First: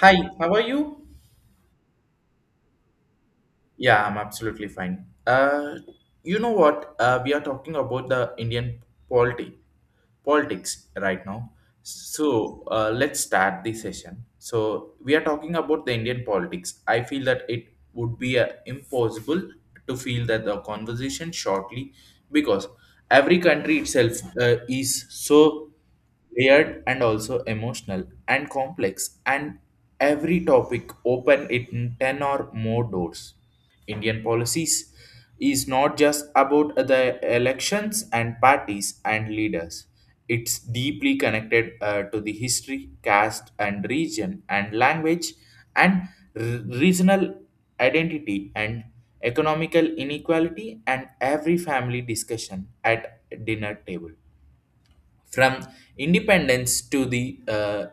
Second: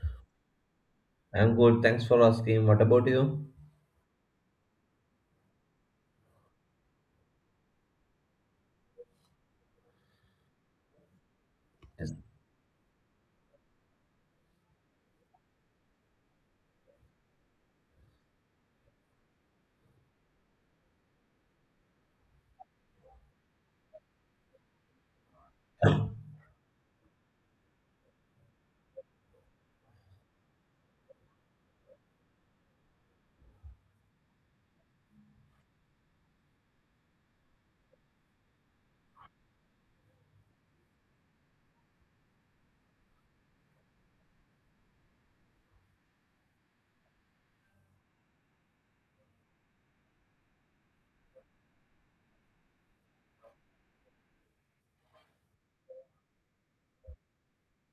Hi, how are you? I'm good. Thanks for asking. What about you? Yeah, I'm absolutely fine. You know what? We are talking about the Indian polity, politics right now. Yes, So let's start the session. So we are talking about the Indian politics. I feel that it would be impossible to feel that the conversation shortly because every country itself is so layered and also emotional and complex and every topic open it in 10 or more doors indian policies is not just about the elections and parties and leaders it's deeply connected to the history caste and region and language and r- regional identity and economical inequality and every family discussion at dinner table from independence to the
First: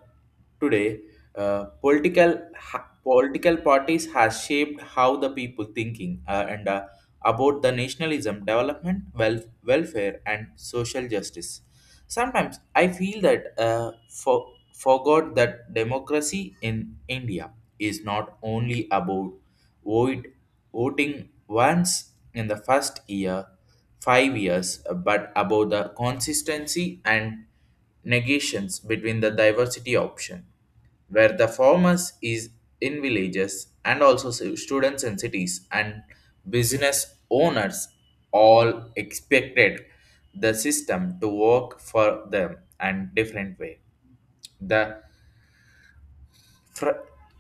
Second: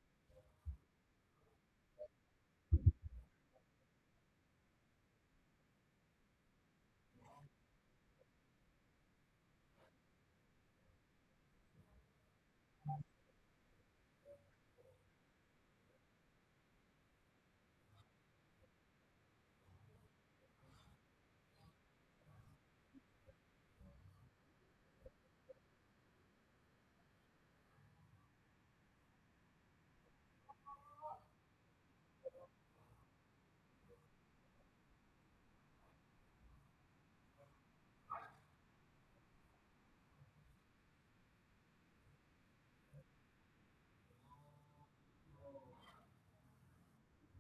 today, political parties has shaped how the people thinking and about the nationalism, development, wealth, welfare, and social justice. Sometimes I feel that forgot that democracy in India is not only about vote, voting once in the first year, 5 years, but about the consistency and negations between the diversity option where the farmers is in villages and also students in cities and business owners all expected the system to work for them and different way the fr-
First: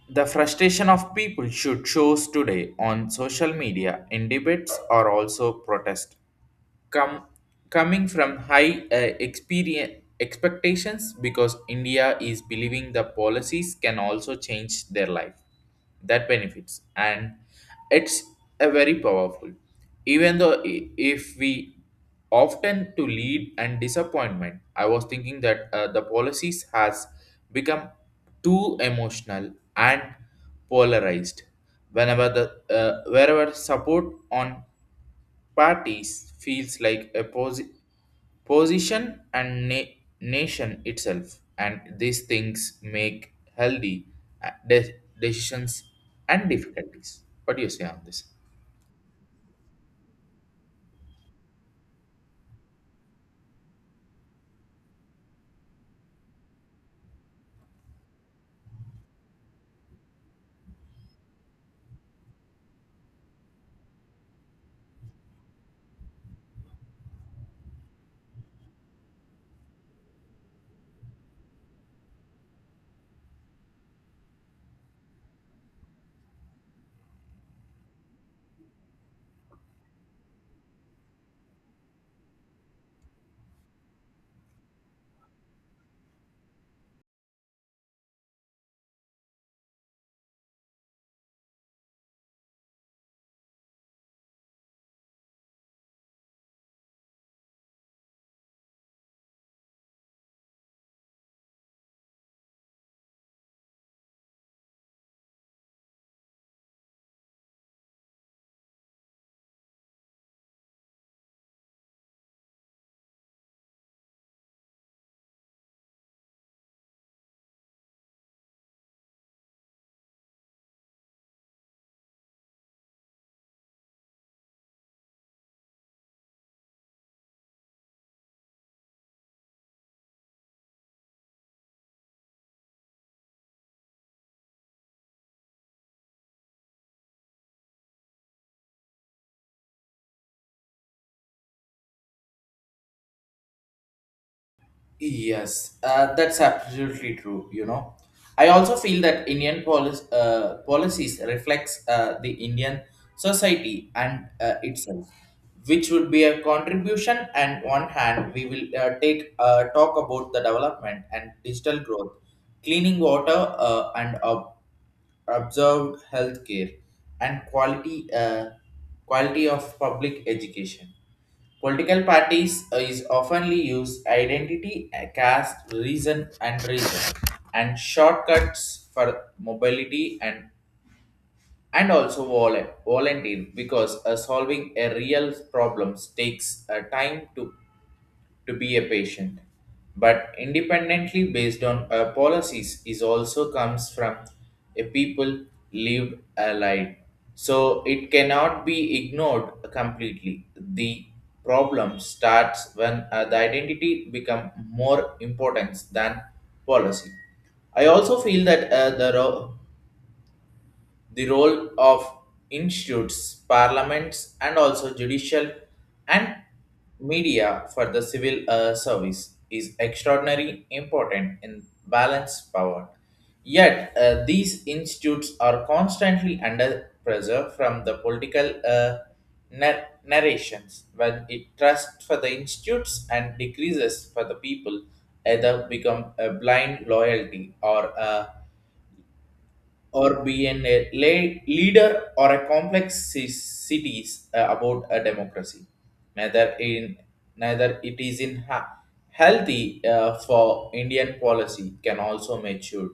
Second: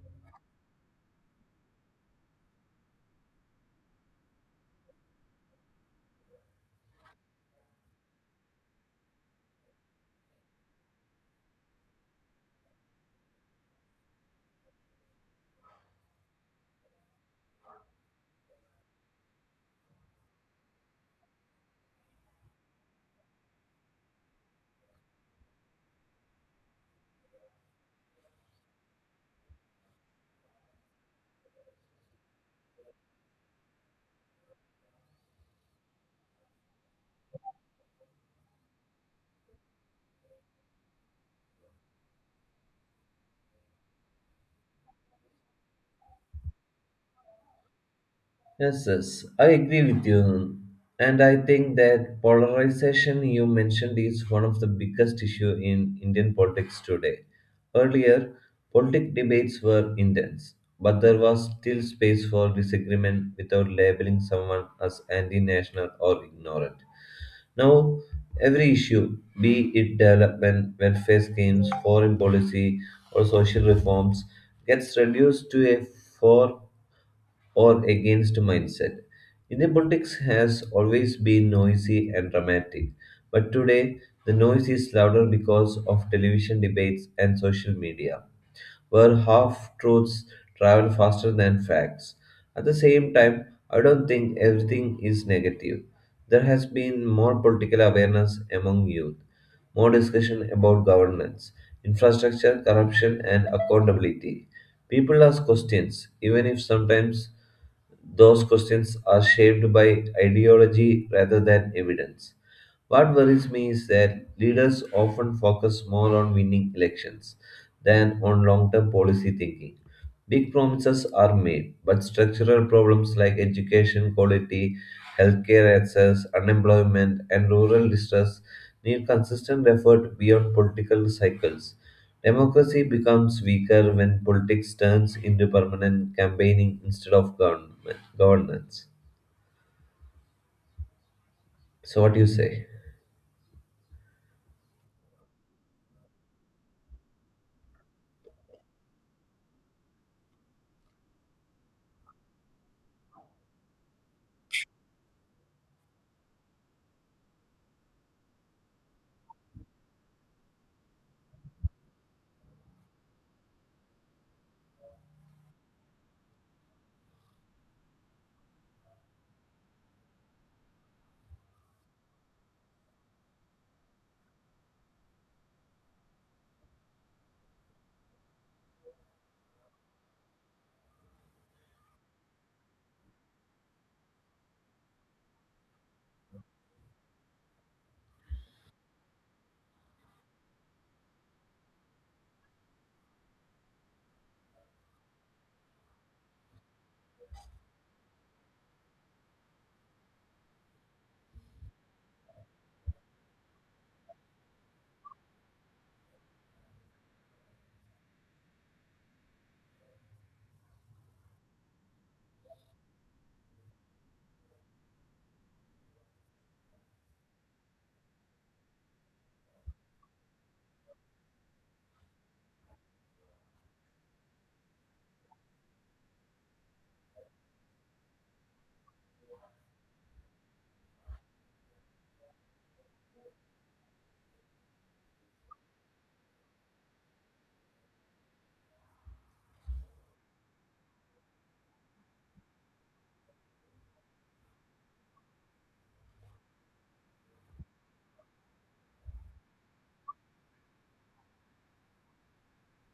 the frustration of people should shows today on social media in debates or also protest come coming from high experience expectations because india is believing the policies can also change their life that benefits and it's a very powerful even though if we often to lead and disappointment I was thinking that the policies has become too emotional and polarized whenever the wherever support on parties feels like a position and nation itself and these things make healthy uh, de- decisions and difficulties what do you say on this? yes, yes. I agree with you. And I think that polarization you mentioned is one of the biggest issue in Indian politics today. Earlier, politic debates were intense, but there was still space for disagreement without labeling someone as anti-national or ignorant. Now, every issue, be it development, welfare schemes, foreign policy, or social reforms, gets reduced to a for or against mindset. Indian politics has always been noisy and dramatic, but today the noise is louder because of television debates and social media where half truths travel faster than facts. At the same time, I don't think everything is negative. There has been more political awareness among youth, more discussion about governance, infrastructure, corruption, and accountability. People ask questions, even if sometimes those questions are shaped by ideology rather than evidence. What worries me is that leaders often focus more on winning elections than on long term policy thinking. Big promises are made, but structural problems like education quality, healthcare access, unemployment, and rural distress need consistent effort beyond political cycles. Democracy becomes weaker when politics turns into permanent campaigning instead of government governance. So, what do you say? Yes, that's absolutely true. You know, I also feel that Indian policies reflects the Indian society and itself, which would be a contribution. And one hand, we will take talk about the development and digital growth, cleaning water, and up observed healthcare and quality quality of public education. Political parties is oftenly used identity, caste, reason, and reason, and shortcuts for mobility and also volunteer because solving a real problems takes time to be a patient, but independently based on our policies is also comes from a people lived allied. So it cannot be ignored completely. The problem starts when the identity become more important than policy. I also feel that the role of institutes, parliaments, and also judicial and media for the civil service is extraordinarily important in balance power. Yet, these institutes are constantly under pressure from the political narrations when it trusts for the institutes and decreases for the people either become a blind loyalty or a or be an a lay leader or a complex cities about a democracy neither in neither it is in healthy for indian policy can also mature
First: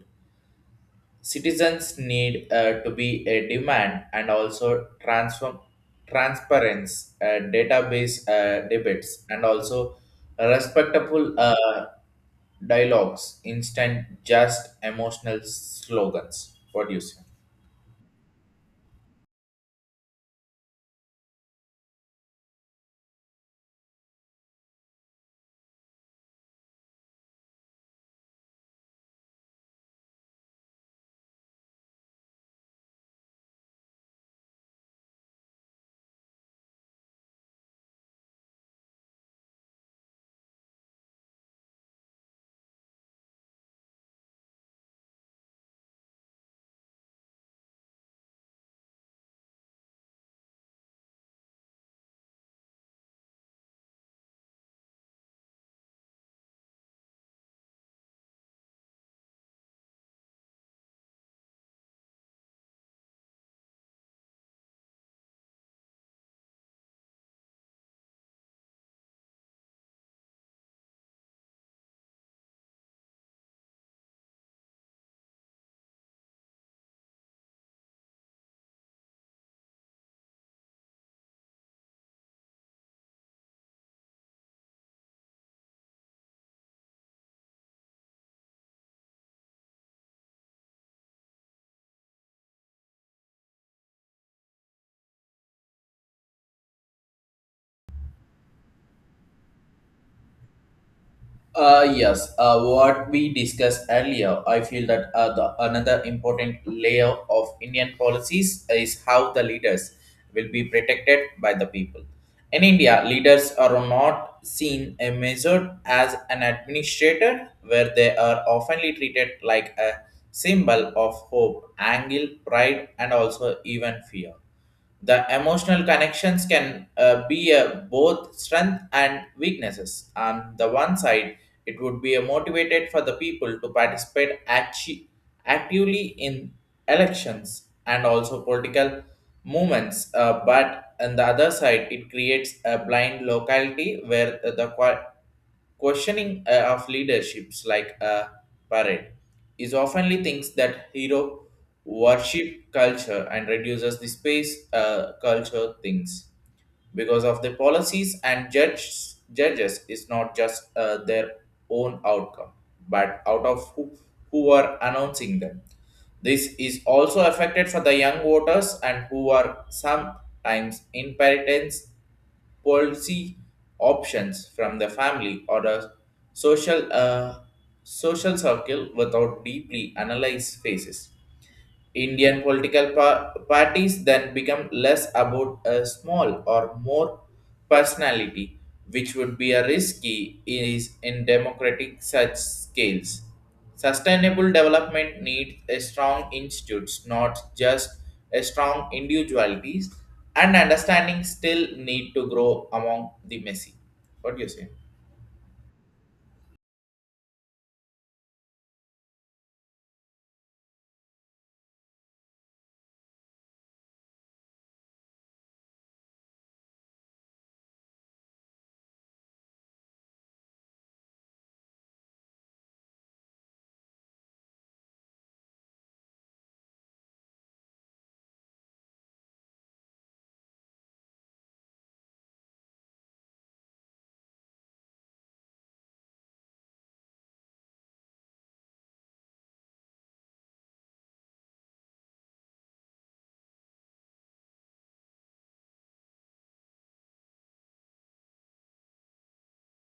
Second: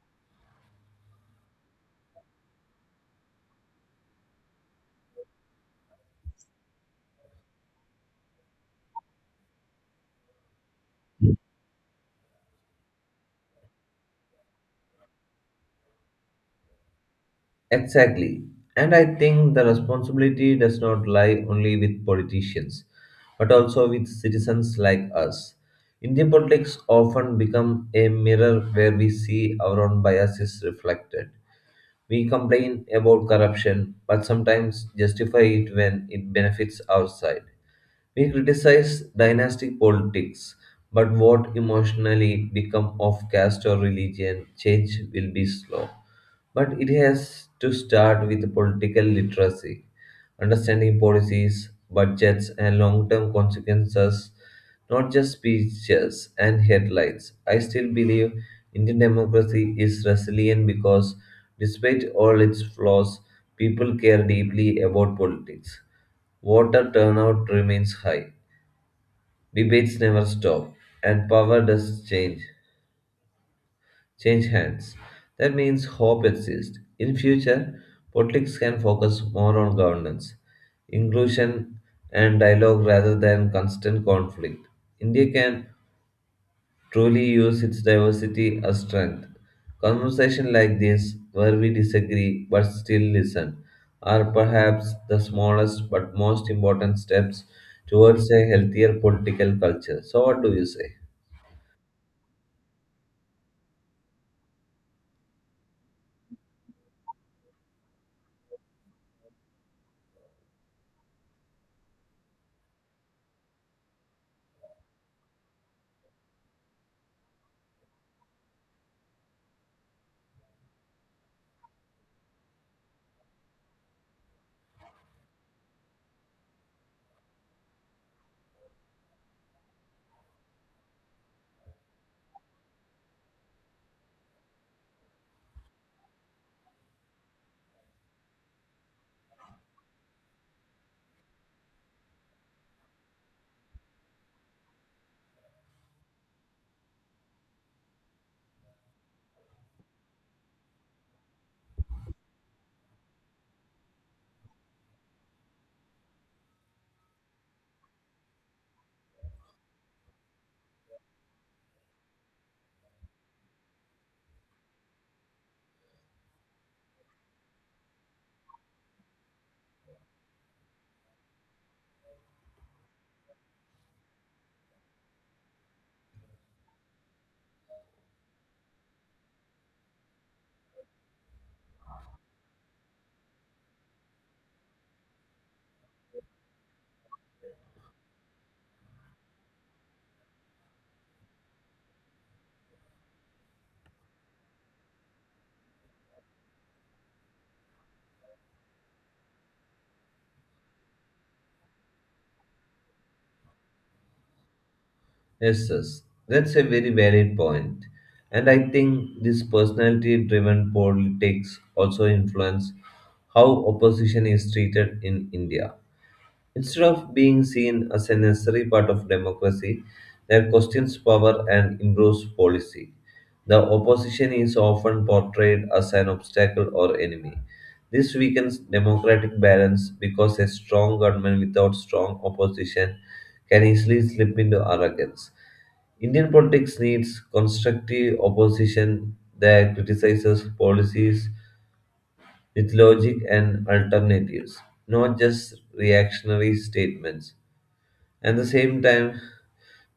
citizens need to be a demand and also transform transparency database debates and also respectable dialogues instant just emotional slogans what do you say? Exactly. And I think the responsibility does not lie only with politicians, but also with citizens like us. Indian politics often become a mirror where we see our own biases reflected. We complain about corruption, but sometimes justify it when it benefits our side. We criticize dynastic politics, but what emotionally become of caste or religion change will be slow. But it has to start with political literacy, understanding policies, budgets, and long term consequences, not just speeches and headlines. I still believe Indian democracy is resilient because, despite all its flaws, people care deeply about politics. Voter turnout remains high, debates never stop, and power does change hands. That means hope exists. In future, politics can focus more on governance, inclusion, and dialogue rather than constant conflict. India can truly use its diversity as strength. Conversations like this, where we disagree but still listen, are perhaps the smallest but most important steps towards a healthier political culture. So, what do you say? Yes, what we discussed earlier, I feel that another important layer of Indian policies is how the leaders will be protected by the people. In India, leaders are not seen and measured as an administrator, where they are oftenly treated like a symbol of hope, angle, pride, and also even fear the emotional connections can be a both strength and weaknesses on the one side it would be a motivated for the people to participate actively in elections and also political movements but on the other side it creates a blind locality where questioning of leaderships like a parade is oftenly thinks that hero worship culture and reduces the space culture things because of the policies and judges is not just their own outcome but out of who are announcing them. This is also affected for the young voters and who are sometimes inheritance policy options from the family or a social social circle without deeply analyzed phases. Indian political parties then become less about a small or more personality, which would be a risky is in democratic such scales. Sustainable development needs a strong institutes, not just a strong individualities, and understanding still need to grow among the messy. What do you say? Yes, yes, that's a very valid point. And I think this personality driven politics also influence how opposition is treated in India. Instead of being seen as a necessary part of democracy that questions power and improves policy, the opposition is often portrayed as an obstacle or enemy. This weakens democratic balance because a strong government without strong opposition can easily slip into arrogance. Indian politics needs constructive opposition that criticizes policies with logic and alternatives, not just reactionary statements. At the same time,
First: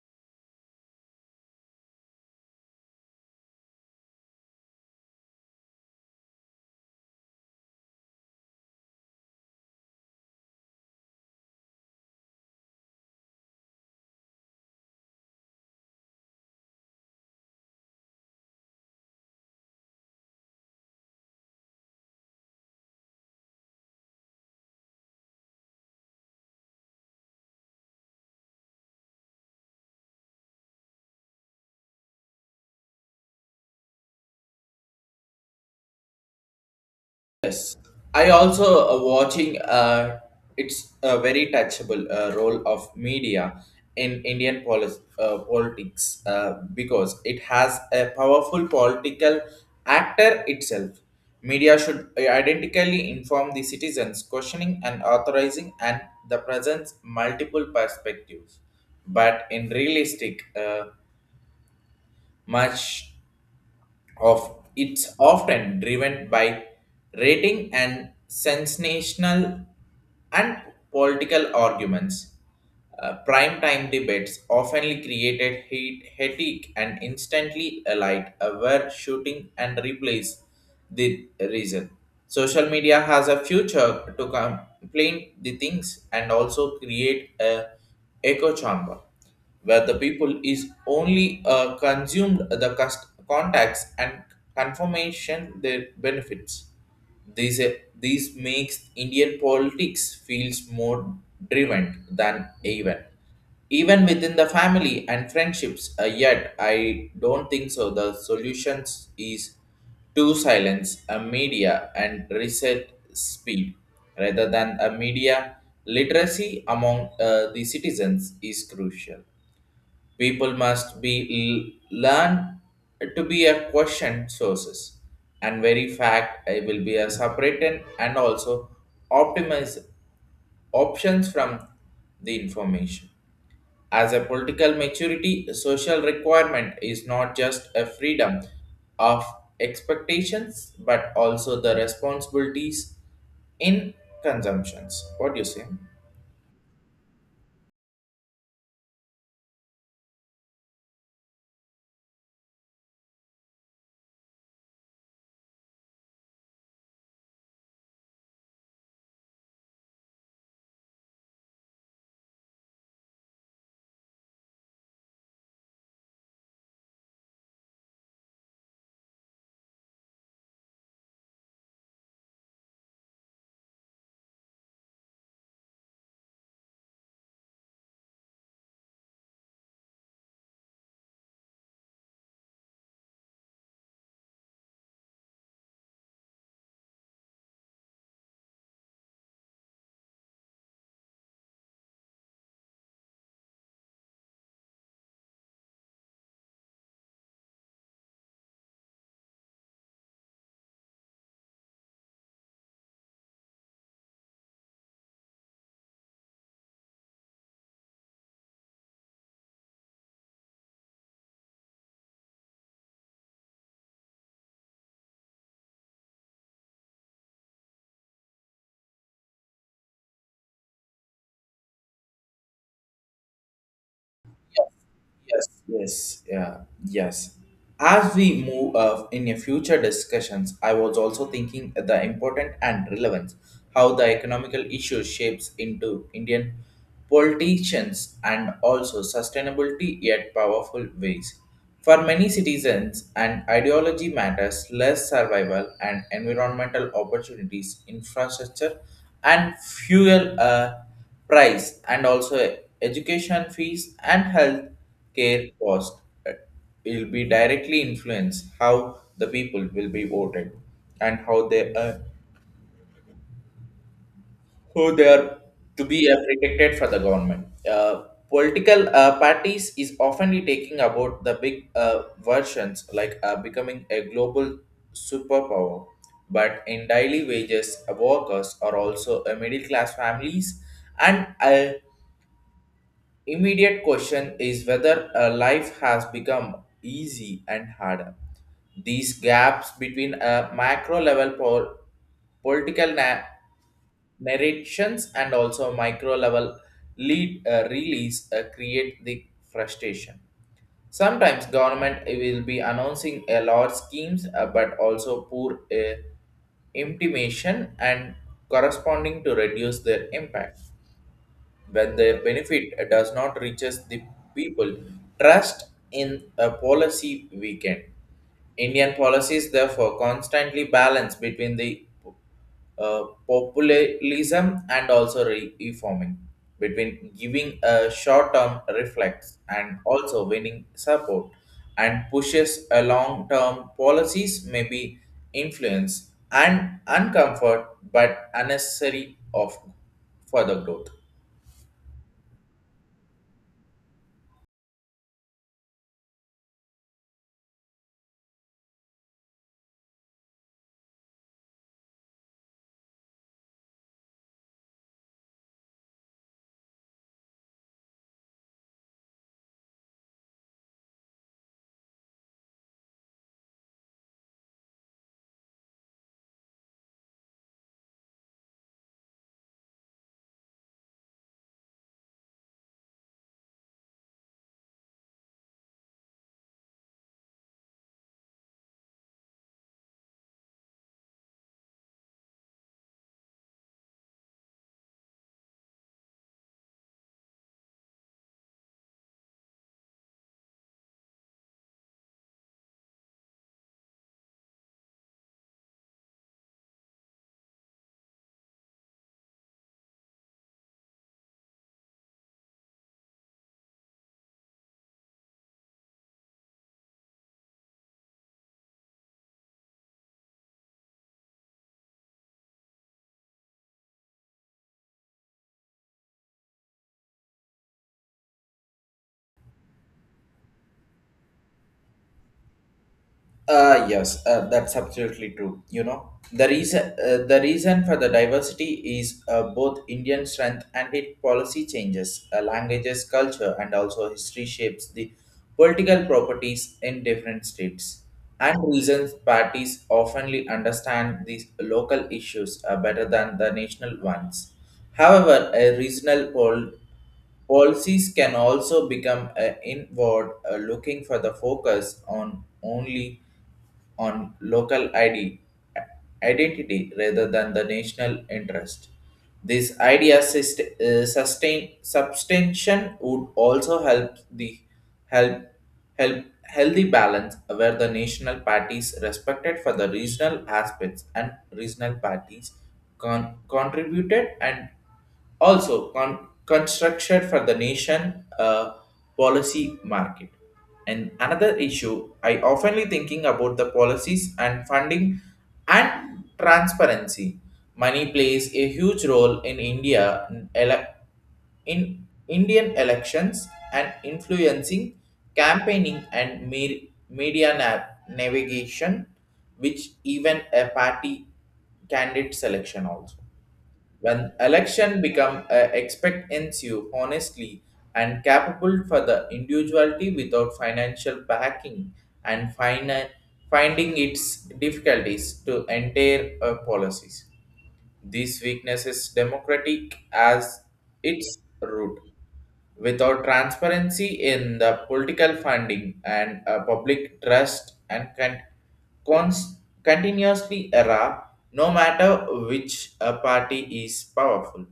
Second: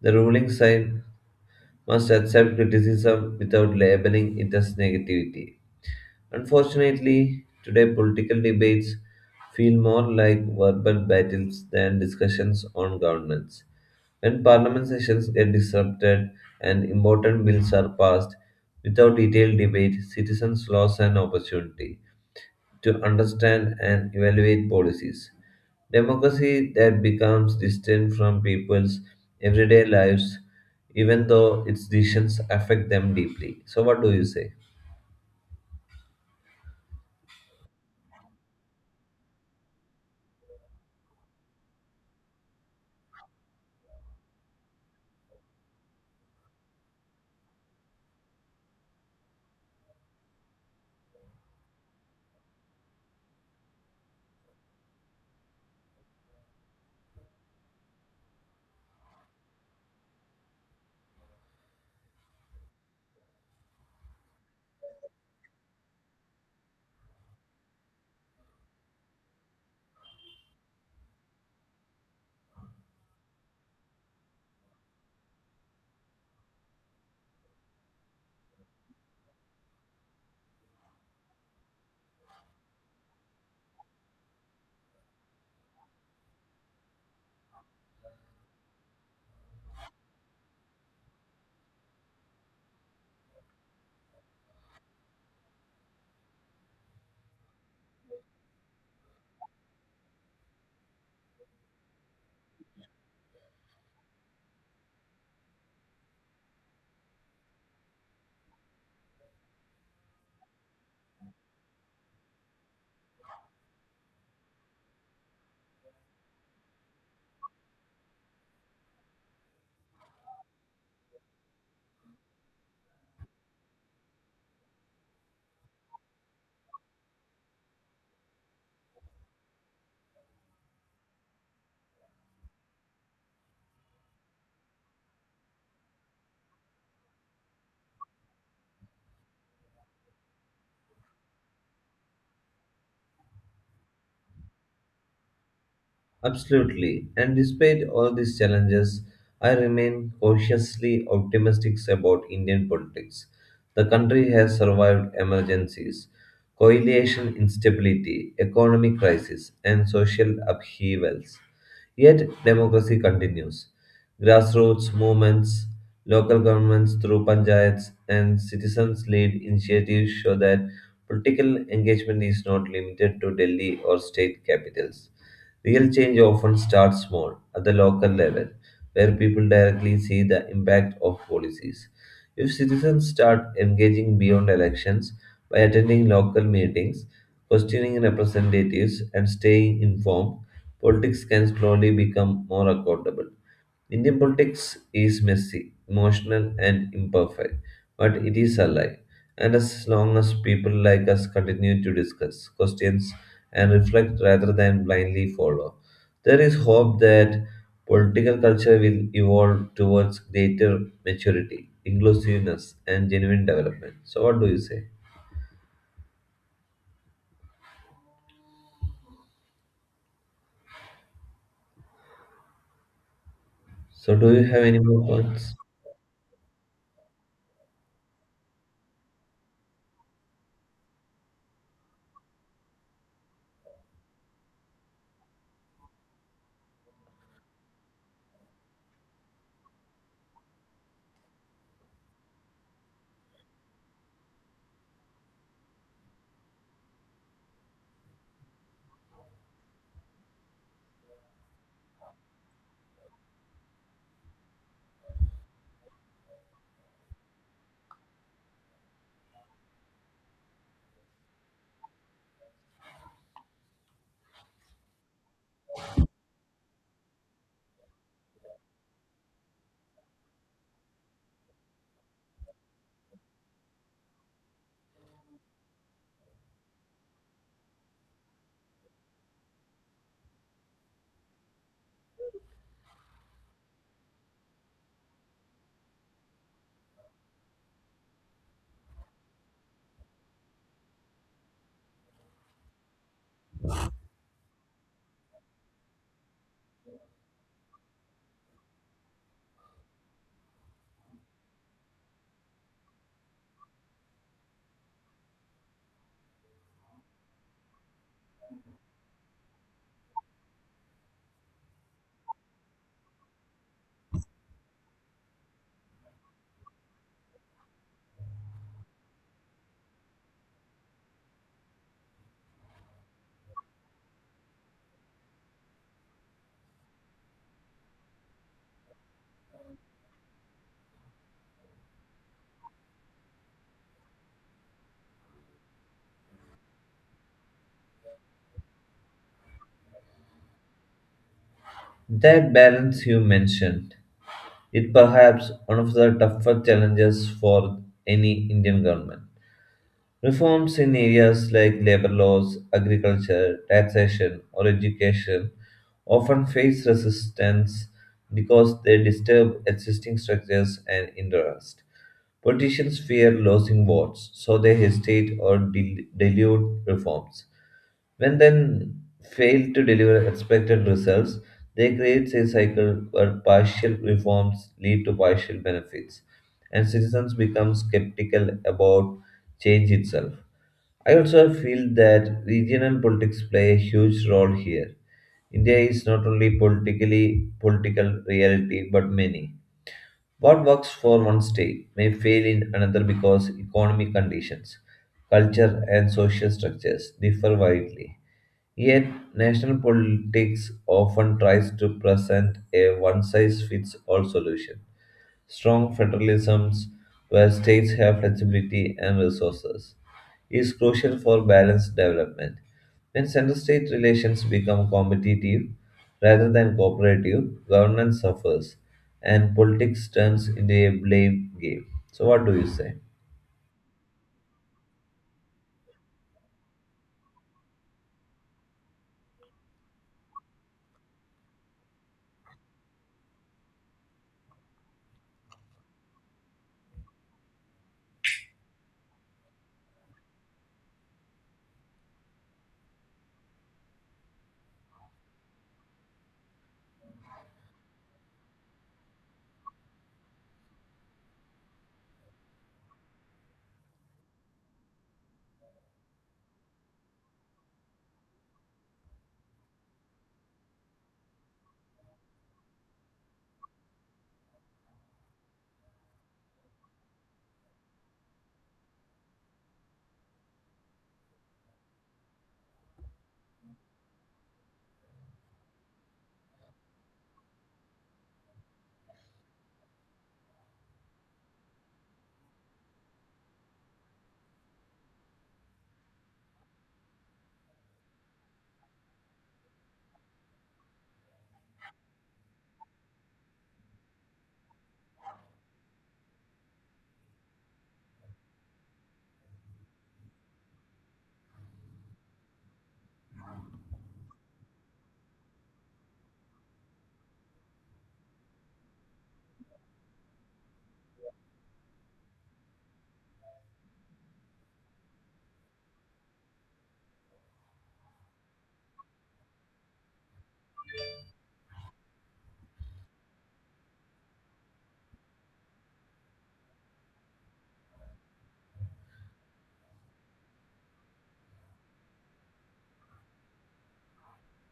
the ruling side must accept criticism without labeling it as negativity. Unfortunately, today political debates feel more like verbal battles than discussions on governance. When parliament sessions get disrupted and important bills are passed without detailed debate, citizens lose an opportunity to understand and evaluate policies. Democracy that becomes distant from people's everyday lives, even though its decisions affect them deeply. So, what do you say? Yes, I also watching. It's a very touchable role of media in Indian politics because it has a powerful political actor itself. Media should identically inform the citizens, questioning and authorizing, and the presents multiple perspectives. But in realistic, much of it's often driven by rating and sensational and political arguments. Prime time debates often created heat, headache, and instantly alight were shooting and replace the reason. Social media has a future to complain the things and also create a echo chamber where the people is only consumed the contacts and confirmation their benefits. These, uh, these makes Indian politics feels more driven than even. Even within the family and friendships, yet I don't think so. The solutions is to silence a media and reset speed rather than a media literacy among the citizens is crucial. People must be learn to be a question sources and very fact I will be a separated and also optimize options from the information. As a political maturity, social requirement is not just a freedom of expectations but also the responsibilities in consumptions. What do you say? Absolutely. And despite all these challenges, I remain cautiously optimistic about Indian politics. The country has survived emergencies, coalition instability, economic crisis, and social upheavals. Yet, democracy continues. Grassroots movements, local governments through panchayats, and citizens led initiatives show that political engagement is not limited to Delhi or state capitals. Real change often starts small, at the local level, where people directly see the impact of policies. If citizens start engaging beyond elections by attending local meetings, questioning representatives, and staying informed, politics can slowly become more accountable. Indian politics is messy, emotional, and imperfect, but it is alive. And as long as people like us continue to discuss questions and reflect rather than blindly follow, there is hope that political culture will evolve towards greater maturity, inclusiveness, and genuine development. So, what do you say? So, do you have any more Yes, points? yes, yeah, yes. As we move in a future discussions, I was also thinking at the important and relevance how the economical issue shapes into Indian politicians and also sustainability yet powerful ways. For many citizens, and ideology matters less survival and environmental opportunities, infrastructure, and fuel price, and also education fees and health care cost uh, will be directly influence how the people will be voted and how they are who they are to be protected for the government. Political parties is oftenly taking about the big versions like becoming a global superpower, but in daily wages, workers are also a middle class families and immediate question is whether a life has become easy and harder. These gaps between a macro level political na- narrations and also micro level lead release create the frustration. Sometimes government will be announcing a lot schemes but also poor intimation and corresponding to reduce their impact when their benefit does not reaches the people trust in a policy weaken. Indian policies therefore constantly balance between the uh, populism and also reforming between giving a short-term reflex and also winning support and pushes a long-term policies may be influence and uncomfort but unnecessary of further growth. That balance you mentioned is perhaps one of the tougher challenges for any Indian government. Reforms in areas like labor laws, agriculture, taxation, or education often face resistance because they disturb existing structures and interest. Politicians fear losing votes, so they hesitate or dilute reforms. When then fail to deliver expected results, they create a cycle where partial reforms lead to partial benefits, and citizens become skeptical about change itself. I also feel that regional politics play a huge role here. India is not only politically political reality but many. What works for one state may fail in another because economic conditions, culture and social structures differ widely. Yet, national politics often tries to present a one size fits all solution. Strong federalisms, where states have flexibility and resources, is crucial for balanced development. When center state relations become competitive rather than cooperative, governance suffers and politics turns into a blame game. So, what do you say? Yes, that's absolutely true. You know, the reason for the diversity is both Indian strength and its policy changes, languages, culture, and also history shapes the political properties in different states. And reasons parties oftenly understand these local issues better than the national ones. However, a regional policies can also become inward, looking for the focus on only on local ID, identity rather than the national interest. This idea sustain substantion would also help the help help healthy balance where the national parties respected for the regional aspects and regional parties contributed and also construction for the nation policy market and another issue I oftenly thinking about the policies and funding and transparency money plays a huge role in india ele- in indian elections and influencing campaigning and media navigation which even a party candidate selection also when election become a expect ensue honestly and capable for the individuality without financial backing and finding its difficulties to enter policies. These weaknesses democratic as its root. Without transparency in the political funding and public trust and cons- continuously error, no matter which party is powerful.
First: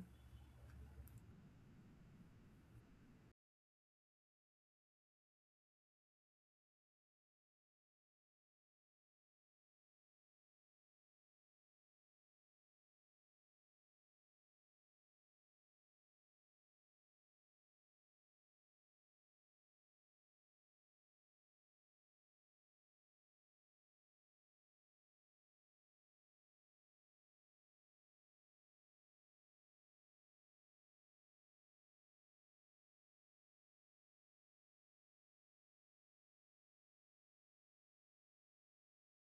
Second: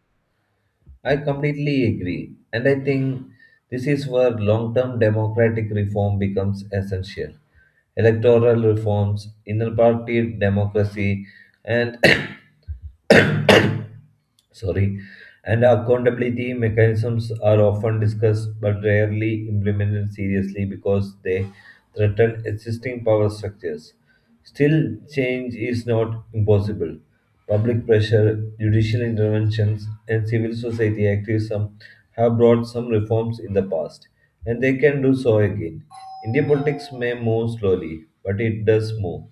I completely agree. And I think this is where long term democratic reform becomes essential. Electoral reforms, inner party democracy, and sorry and accountability mechanisms are often discussed but rarely implemented seriously because they threaten existing power structures. Still, change is not impossible. Public pressure, judicial interventions, and civil society activism have brought some reforms in the past, and they can do so again. India politics may move slowly, but it does move.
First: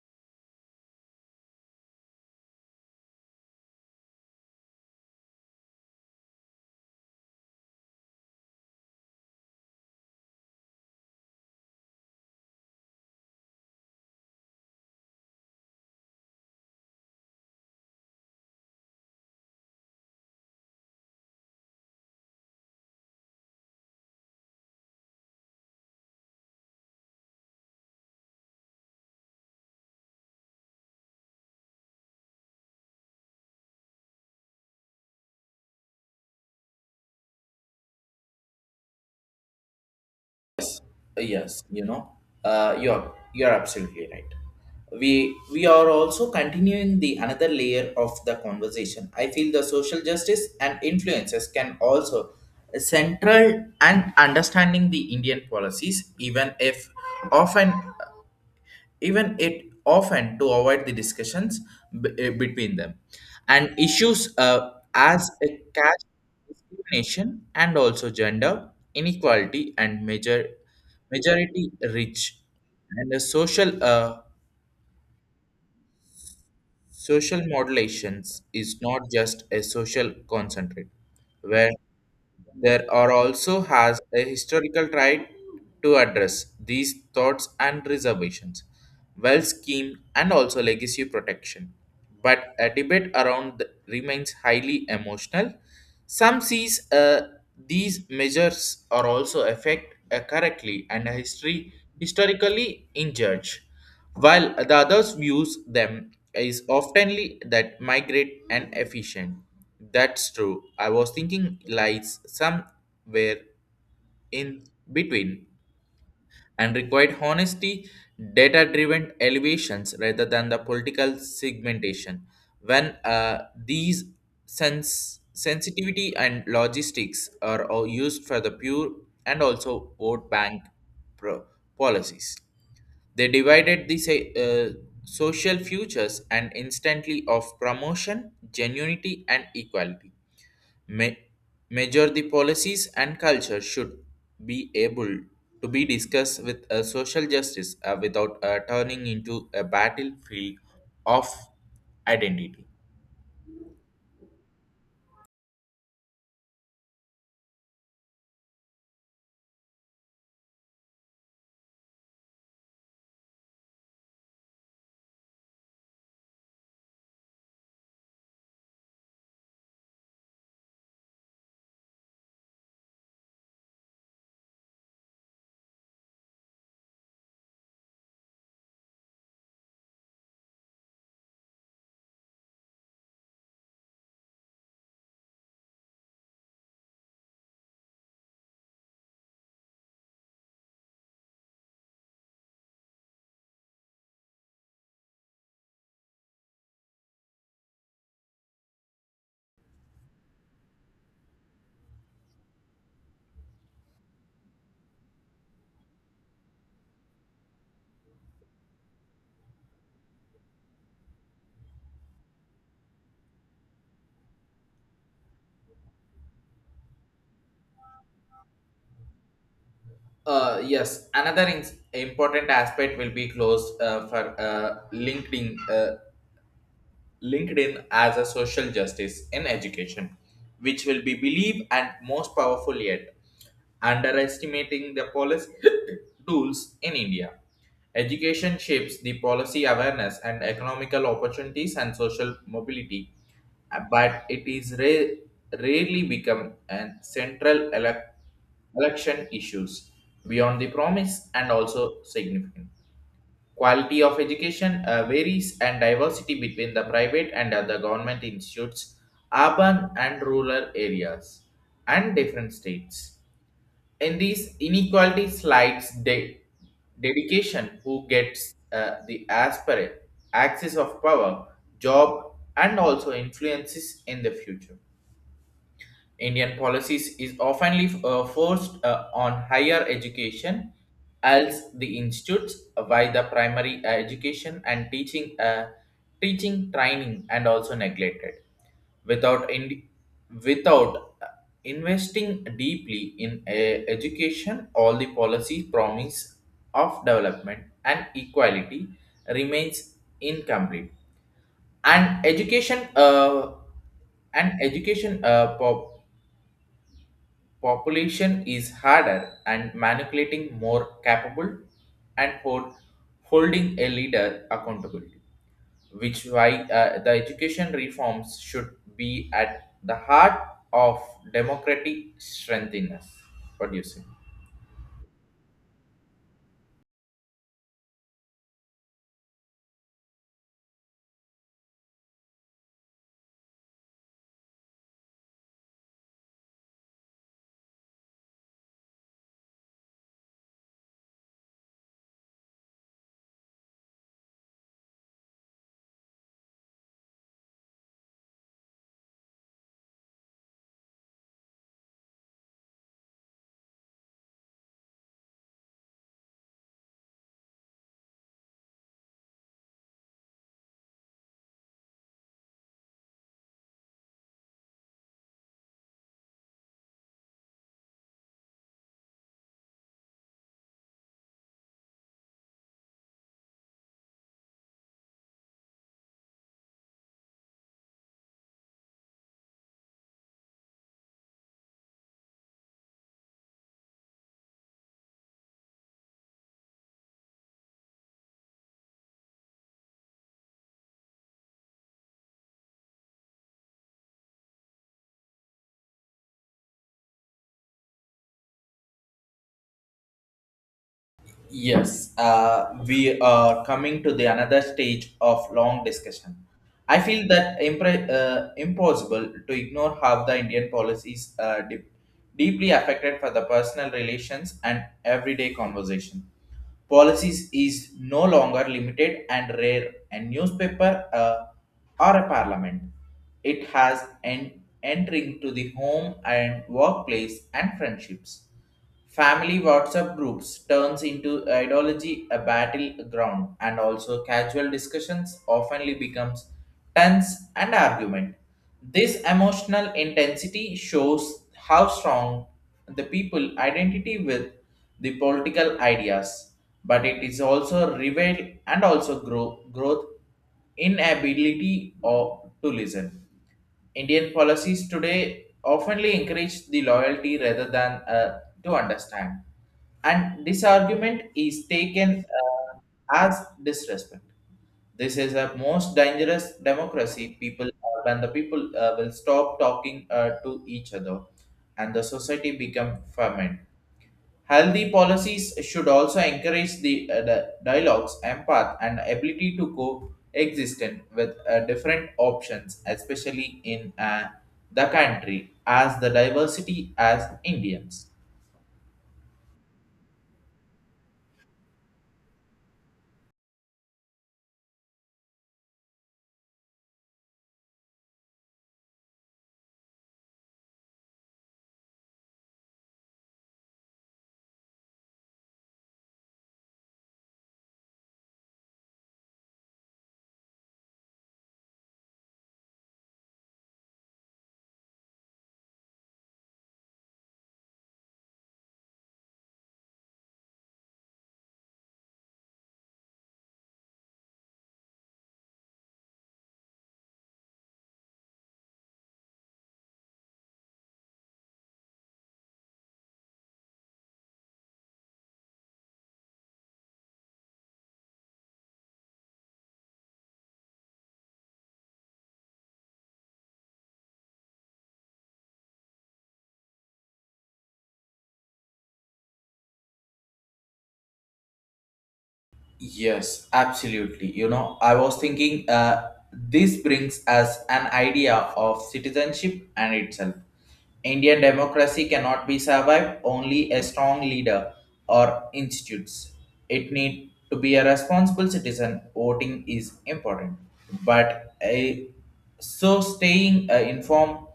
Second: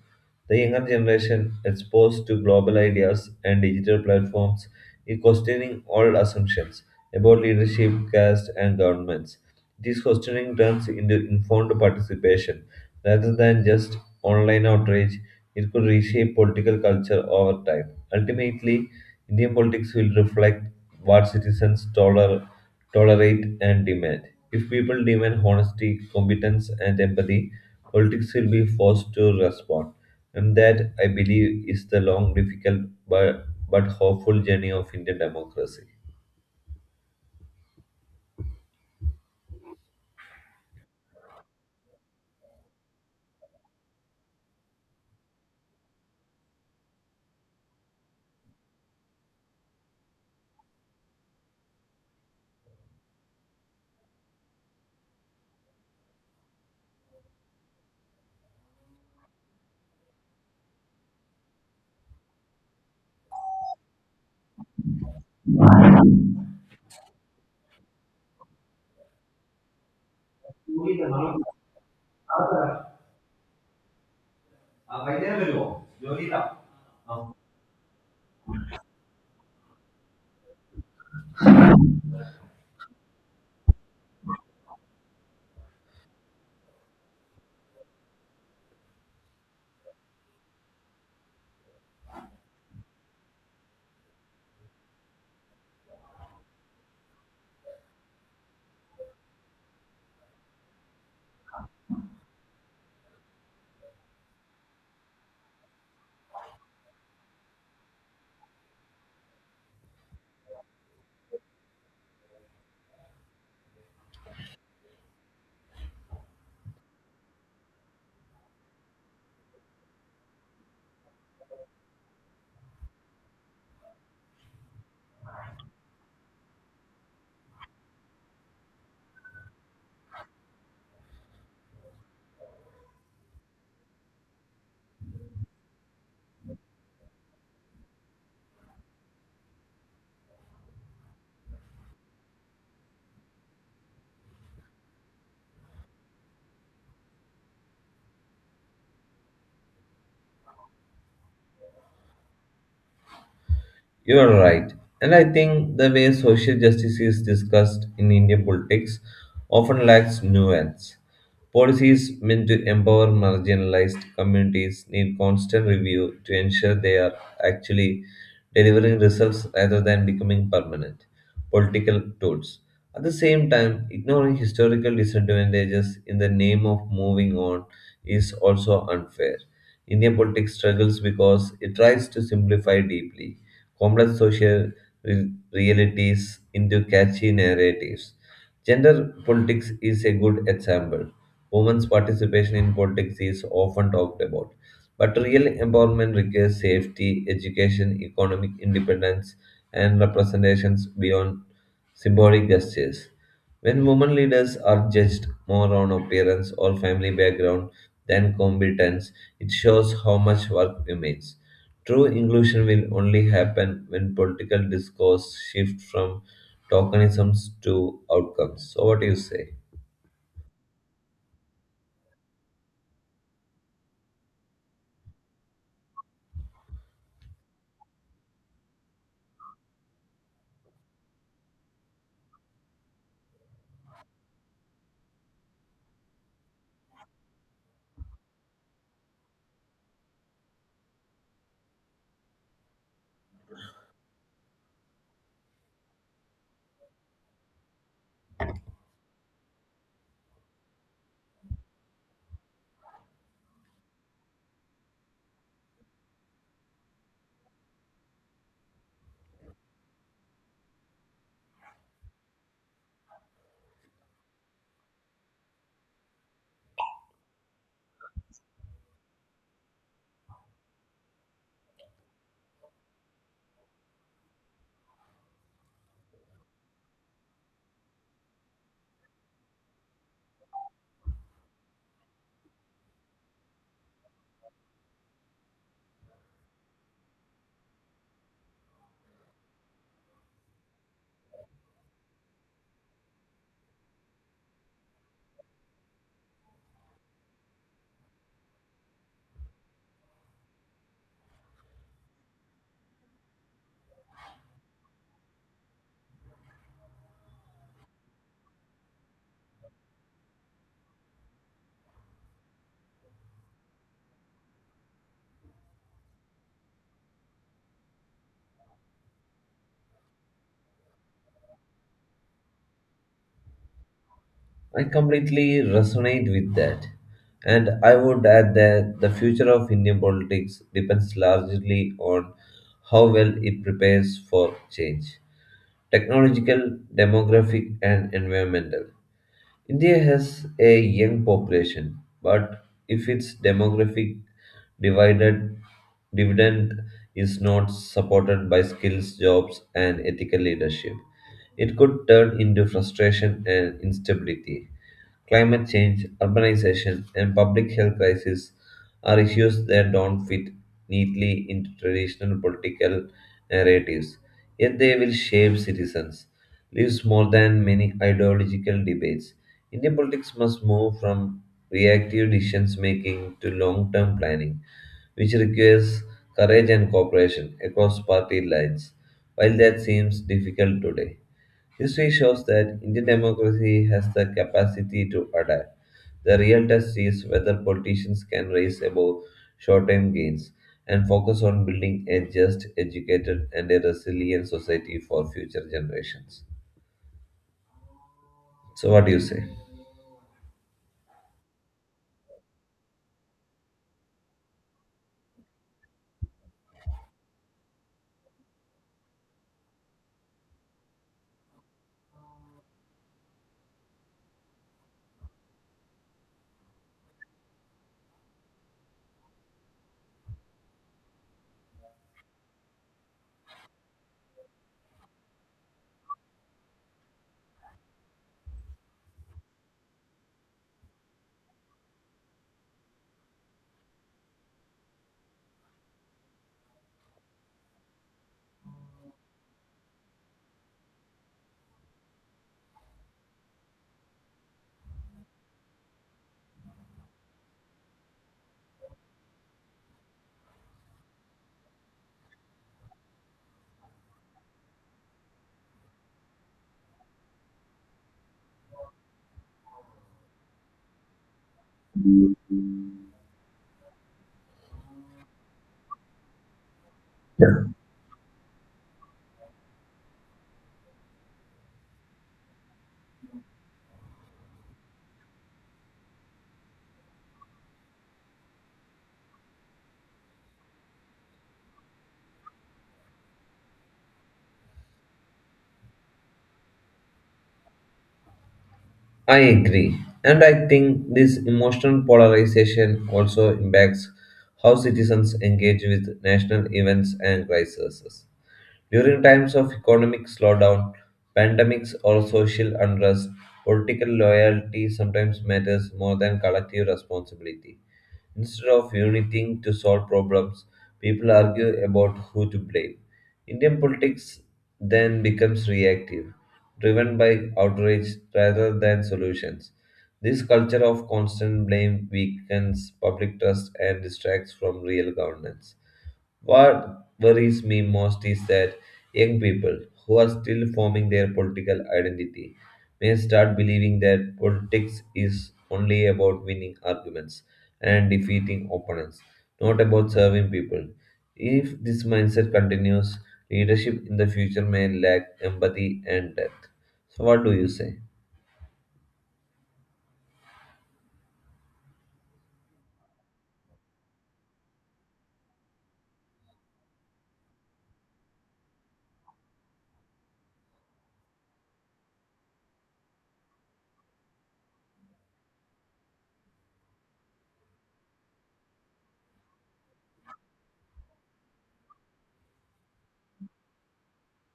The younger generation, exposed to global ideas and digital platforms, is questioning all assumptions about leadership, caste, and governments. This questioning turns into informed participation rather than just online outrage. It could reshape political culture over time. Ultimately, Indian politics will reflect what citizens tolerate and demand. If people demand honesty, competence, and empathy, politics will be forced to respond. And that, I believe, is the long, difficult, but hopeful journey of Indian democracy. Yes, you know, you're absolutely right. We are also continuing the another layer of the conversation. I feel the social justice and influences can also central and understanding the Indian policies, even if often even it often to avoid the discussions between them and issues as a caste discrimination and also gender inequality and majority rich and the social social modulations is not just a social concentrate where there are also has a historical right to address these thoughts and reservations, well scheme and also legacy protection. But a debate around remains highly emotional. Some sees these measures are also affect correctly and history historically injured while the others views them is oftenly that migrate and efficient. That's true. I was thinking lies somewhere in between and required honesty, data driven elevations rather than the political segmentation. When these sensitivity and logistics are all used for the pure and also vote bank pro- policies. They divided the social futures and instantly of promotion, genuinity, and equality. Ma- major the policies and culture should be able to be discussed with a social justice without turning into a battlefield of identity. You're right. And I think the way social justice is discussed in Indian politics often lacks nuance. Policies meant to empower marginalized communities need constant review to ensure they are actually delivering results rather than becoming permanent political tools. At the same time, ignoring historical disadvantages in the name of moving on is also unfair. Indian politics struggles because it tries to simplify deeply complex social re- realities into catchy narratives. Gender politics is a good example. Women's participation in politics is often talked about. But real empowerment requires safety, education, economic independence, and representations beyond symbolic gestures. When women leaders are judged more on appearance or family background than competence, it shows how much work remains. True inclusion will only happen when political discourse shifts from tokenisms to outcomes. So, what do you say? Yes, another important aspect will be closed for LinkedIn. LinkedIn as a social justice in education, which will be believed and most powerful yet, underestimating the policy tools in India. Education shapes the policy awareness and economical opportunities and social mobility, but it is rarely become a central election issues beyond the promise and also significant. Quality of education varies and diversity between the private and other government institutes, urban and rural areas, and different states. In these inequality slides, dedication who gets the aspirate, access of power, job, and also influences in the future. Indian policies is often forced on higher education as the institutes by the primary education and teaching training and also neglected without in, without investing deeply in education all the policy promise of development and equality remains incomplete and education population is harder and manipulating more capable and holding a leader accountable which why the education reforms should be at the heart of democratic strengthiness. What do you say? I completely resonate with that. And I would add that the future of Indian politics depends largely on how well it prepares for change, technological, demographic, and environmental. India has a young population, but if its demographic divided dividend is not supported by skills, jobs, and ethical leadership, it could turn into frustration and instability. Climate change, urbanization, and public health crisis are issues that don't fit neatly into traditional political narratives, yet they will shape citizens. Lives more than many ideological debates. Indian politics must move from reactive decision making to long term planning, which requires courage and cooperation across party lines, while that seems difficult today. History shows that Indian democracy has the capacity to adapt. The real test is whether politicians can rise above short term gains and focus on building a just, educated, and a resilient society for future generations. So, what do you say? Yes, we are coming to the another stage of long discussion. I feel that impossible to ignore how the Indian policies deeply affected for the personal relations and everyday conversation. Policies is no longer limited and rare a newspaper or a parliament. It has an entering to the home and workplace and friendships. Family WhatsApp groups turns into ideology a battleground and also casual discussions oftenly becomes tense and argument. This emotional intensity shows how strong the people identity with the political ideas, but it is also reveal and also growth inability or to listen. Indian policies today oftenly encourage the loyalty rather than to understand. And this argument is taken as disrespect. This is a most dangerous democracy. When the people will stop talking to each other, and the society become ferment. Healthy policies should also encourage the dialogues, empath, and ability to coexist with different options, especially in the country as the diversity as Indians. I agree. And I think this emotional polarization also impacts how citizens engage with national events and crises. During times of economic slowdown, pandemics, or social unrest, political loyalty sometimes matters more than collective responsibility. Instead of uniting to solve problems, people argue about who to blame. Indian politics then becomes reactive, driven by outrage rather than solutions. This culture of constant blame weakens public trust and distracts from real governance. What worries me most is that young people who are still forming their political identity may start believing that politics is only about winning arguments and defeating opponents, not about serving people. If this mindset continues, leadership in the future may lack empathy and depth. So, what do you say? Yes, absolutely. You know, I was thinking this brings us an idea of citizenship and itself. Indian democracy cannot be survived only a strong leader or institutes. It need to be a responsible citizen. Voting is important, but a, so staying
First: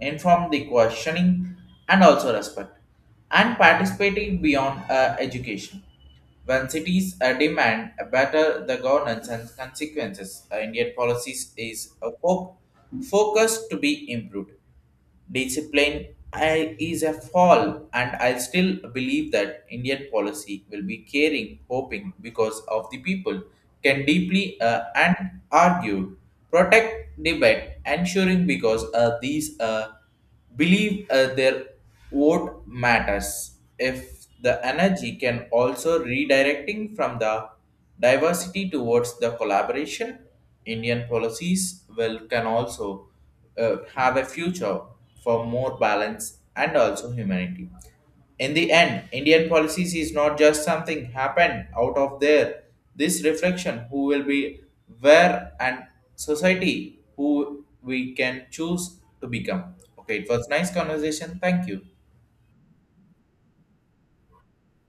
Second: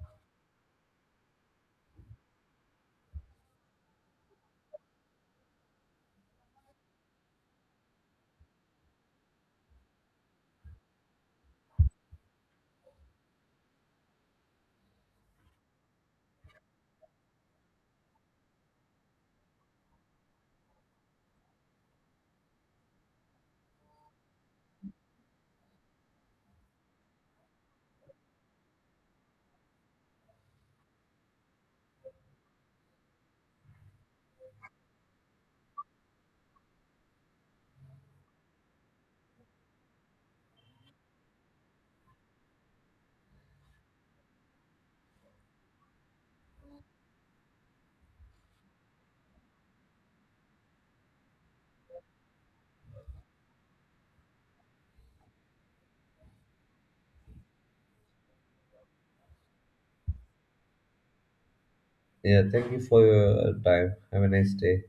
informed, the questioning, and also respect, and participating beyond education. When cities demand a better the governance and consequences, Indian policies is a focus to be improved discipline. I, is a fall and I still believe that Indian policy will be caring hoping because of the people can deeply and argued protect debate ensuring because these believe their vote matters. If the energy can also redirecting from the diversity towards the collaboration, Indian policies will can also have a future for more balance and also humanity. In the end, Indian policies is not just something happened out of there. This reflection who will be where and society who we can choose to become. Okay, it was nice conversation. Thank you. Yeah, thank you for your time. Have a nice day.